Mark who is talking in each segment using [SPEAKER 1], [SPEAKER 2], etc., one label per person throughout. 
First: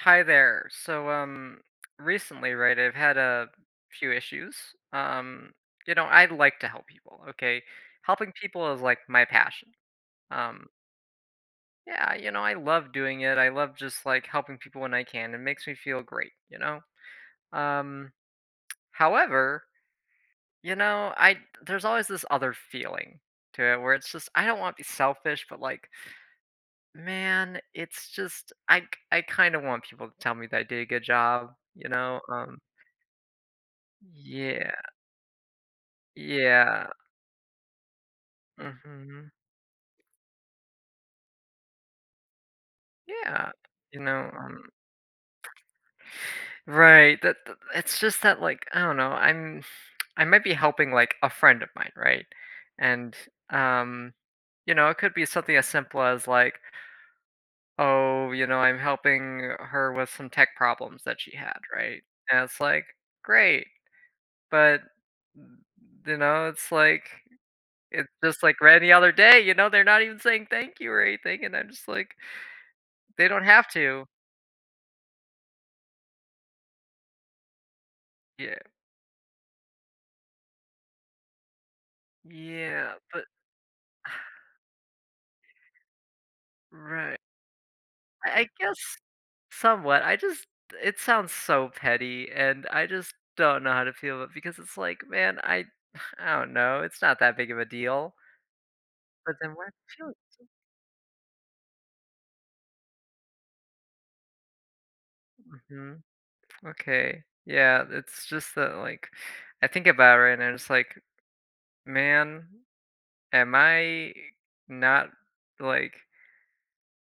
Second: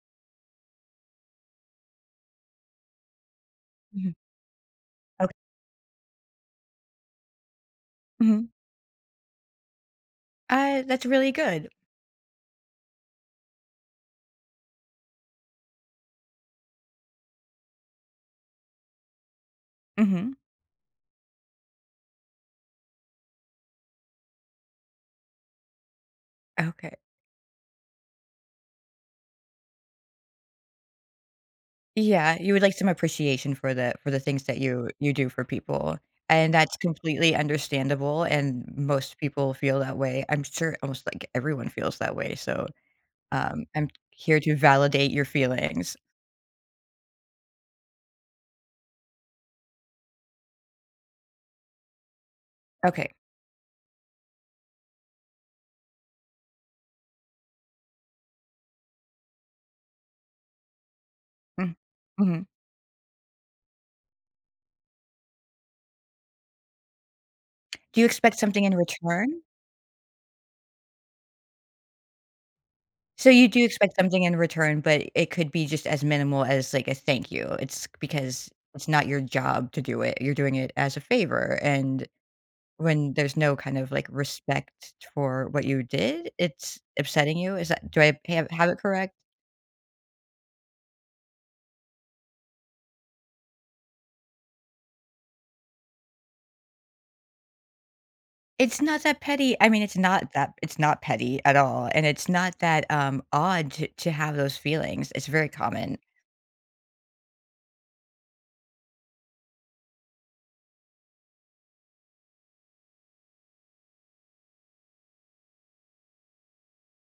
[SPEAKER 1] Hi there. So, um, recently, right, I've had a few
[SPEAKER 2] Mhm.
[SPEAKER 1] issues,
[SPEAKER 2] Ok
[SPEAKER 1] um, you know, I like to help people, okay, helping
[SPEAKER 2] Mhm.
[SPEAKER 1] people is, like, my passion, um
[SPEAKER 2] Uh, that's really good.
[SPEAKER 1] Yeah, you know, I love doing it, I love just, like, helping people when I can, it makes me feel great, you know? Um, however,
[SPEAKER 2] Mhm.
[SPEAKER 1] you know, I there's always this other feeling to it where it's just I don't want to be selfish, but, like
[SPEAKER 2] Okay.
[SPEAKER 1] man, it's just I k I kinda want people to tell me that I did a good job, you know,
[SPEAKER 2] Yeah, you
[SPEAKER 1] um
[SPEAKER 2] would like some appreciation for the for the things that
[SPEAKER 1] Yeah.
[SPEAKER 2] you you do for people, and that's
[SPEAKER 1] Yeah.
[SPEAKER 2] completely understandable, and most
[SPEAKER 1] Mhm.
[SPEAKER 2] people feel that way I'm sure almost, like, everyone feels that way, so,
[SPEAKER 1] Yeah.
[SPEAKER 2] um, I'm
[SPEAKER 1] You know,
[SPEAKER 2] here to
[SPEAKER 1] um
[SPEAKER 2] validate your feelings.
[SPEAKER 1] Right, that that it's just that, like, I don't know, I'm I might be helping, like, a friend of mine, right,
[SPEAKER 2] Okay.
[SPEAKER 1] and, um, you know, it could be something as simple as like oh, you know, I'm helping her with some tech problems that she had,
[SPEAKER 2] Mm
[SPEAKER 1] right, and
[SPEAKER 2] mhm.
[SPEAKER 1] it's, like, great, but you know, it's, like,
[SPEAKER 2] Do you
[SPEAKER 1] it's
[SPEAKER 2] expect
[SPEAKER 1] just, like,
[SPEAKER 2] something in
[SPEAKER 1] any other day,
[SPEAKER 2] return?
[SPEAKER 1] you know, they're not even saying thank you or anything, and I'm just, like they
[SPEAKER 2] So,
[SPEAKER 1] don't
[SPEAKER 2] you do
[SPEAKER 1] have
[SPEAKER 2] expect
[SPEAKER 1] to
[SPEAKER 2] something in return, but it could be just as minimal as, like, a, "thank you," it's because
[SPEAKER 1] Yeah.
[SPEAKER 2] it's not your job to do it, you're doing it as a favor, and,
[SPEAKER 1] Yeah,
[SPEAKER 2] when
[SPEAKER 1] but
[SPEAKER 2] there's no kind of, like, respect for what you did, it's
[SPEAKER 1] Righ
[SPEAKER 2] upsetting you? Is that do I
[SPEAKER 1] I I
[SPEAKER 2] have have
[SPEAKER 1] guess
[SPEAKER 2] it correct?
[SPEAKER 1] somewhat, I just it sounds so petty, and I just don't know how to feel it because it's, like, man, I I don't know, it's not that big of a deal.
[SPEAKER 2] It's not that
[SPEAKER 1] But
[SPEAKER 2] petty,
[SPEAKER 1] then
[SPEAKER 2] I mean, it's not
[SPEAKER 1] [unintelligible]
[SPEAKER 2] that it's not petty at all, and it's not that, um, odd to to have those feelings, it's very common.
[SPEAKER 1] Mhm. Okay, yeah, it's just that, like, I think about it right now, and it's, like, "Man, am I not, like"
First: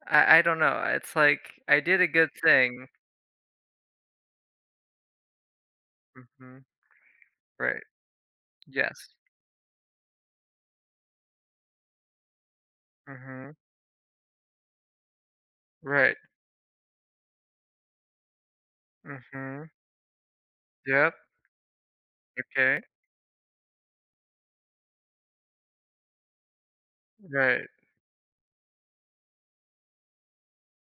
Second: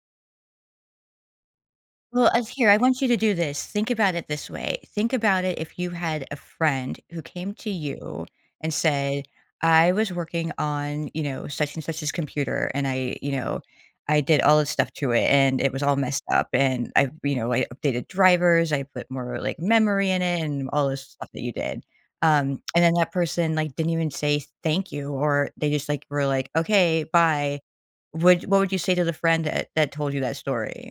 [SPEAKER 1] I I don't know, it's, like, I did a
[SPEAKER 2] Well,
[SPEAKER 1] good
[SPEAKER 2] uh, here, I
[SPEAKER 1] thing.
[SPEAKER 2] want you to do this, think about it this way, think about it if you had a
[SPEAKER 1] Mhm.
[SPEAKER 2] friend who came to
[SPEAKER 1] Right.
[SPEAKER 2] you and
[SPEAKER 1] Yes.
[SPEAKER 2] said, "I was working on, you know, such and such's computer and I, you
[SPEAKER 1] Mhm.
[SPEAKER 2] know I did all this stuff to it and it was all
[SPEAKER 1] Right.
[SPEAKER 2] messed up and I you know I updated drivers, I put more, like,
[SPEAKER 1] Mhm.
[SPEAKER 2] memory in it" and all this
[SPEAKER 1] Yep.
[SPEAKER 2] stuff that you did, um,
[SPEAKER 1] Okay.
[SPEAKER 2] and then that person, like, didn't even say, "thank you," or they just, like, were, like, "Okay, bye."
[SPEAKER 1] Right.
[SPEAKER 2] Would what would you say to the friend that that told you that story?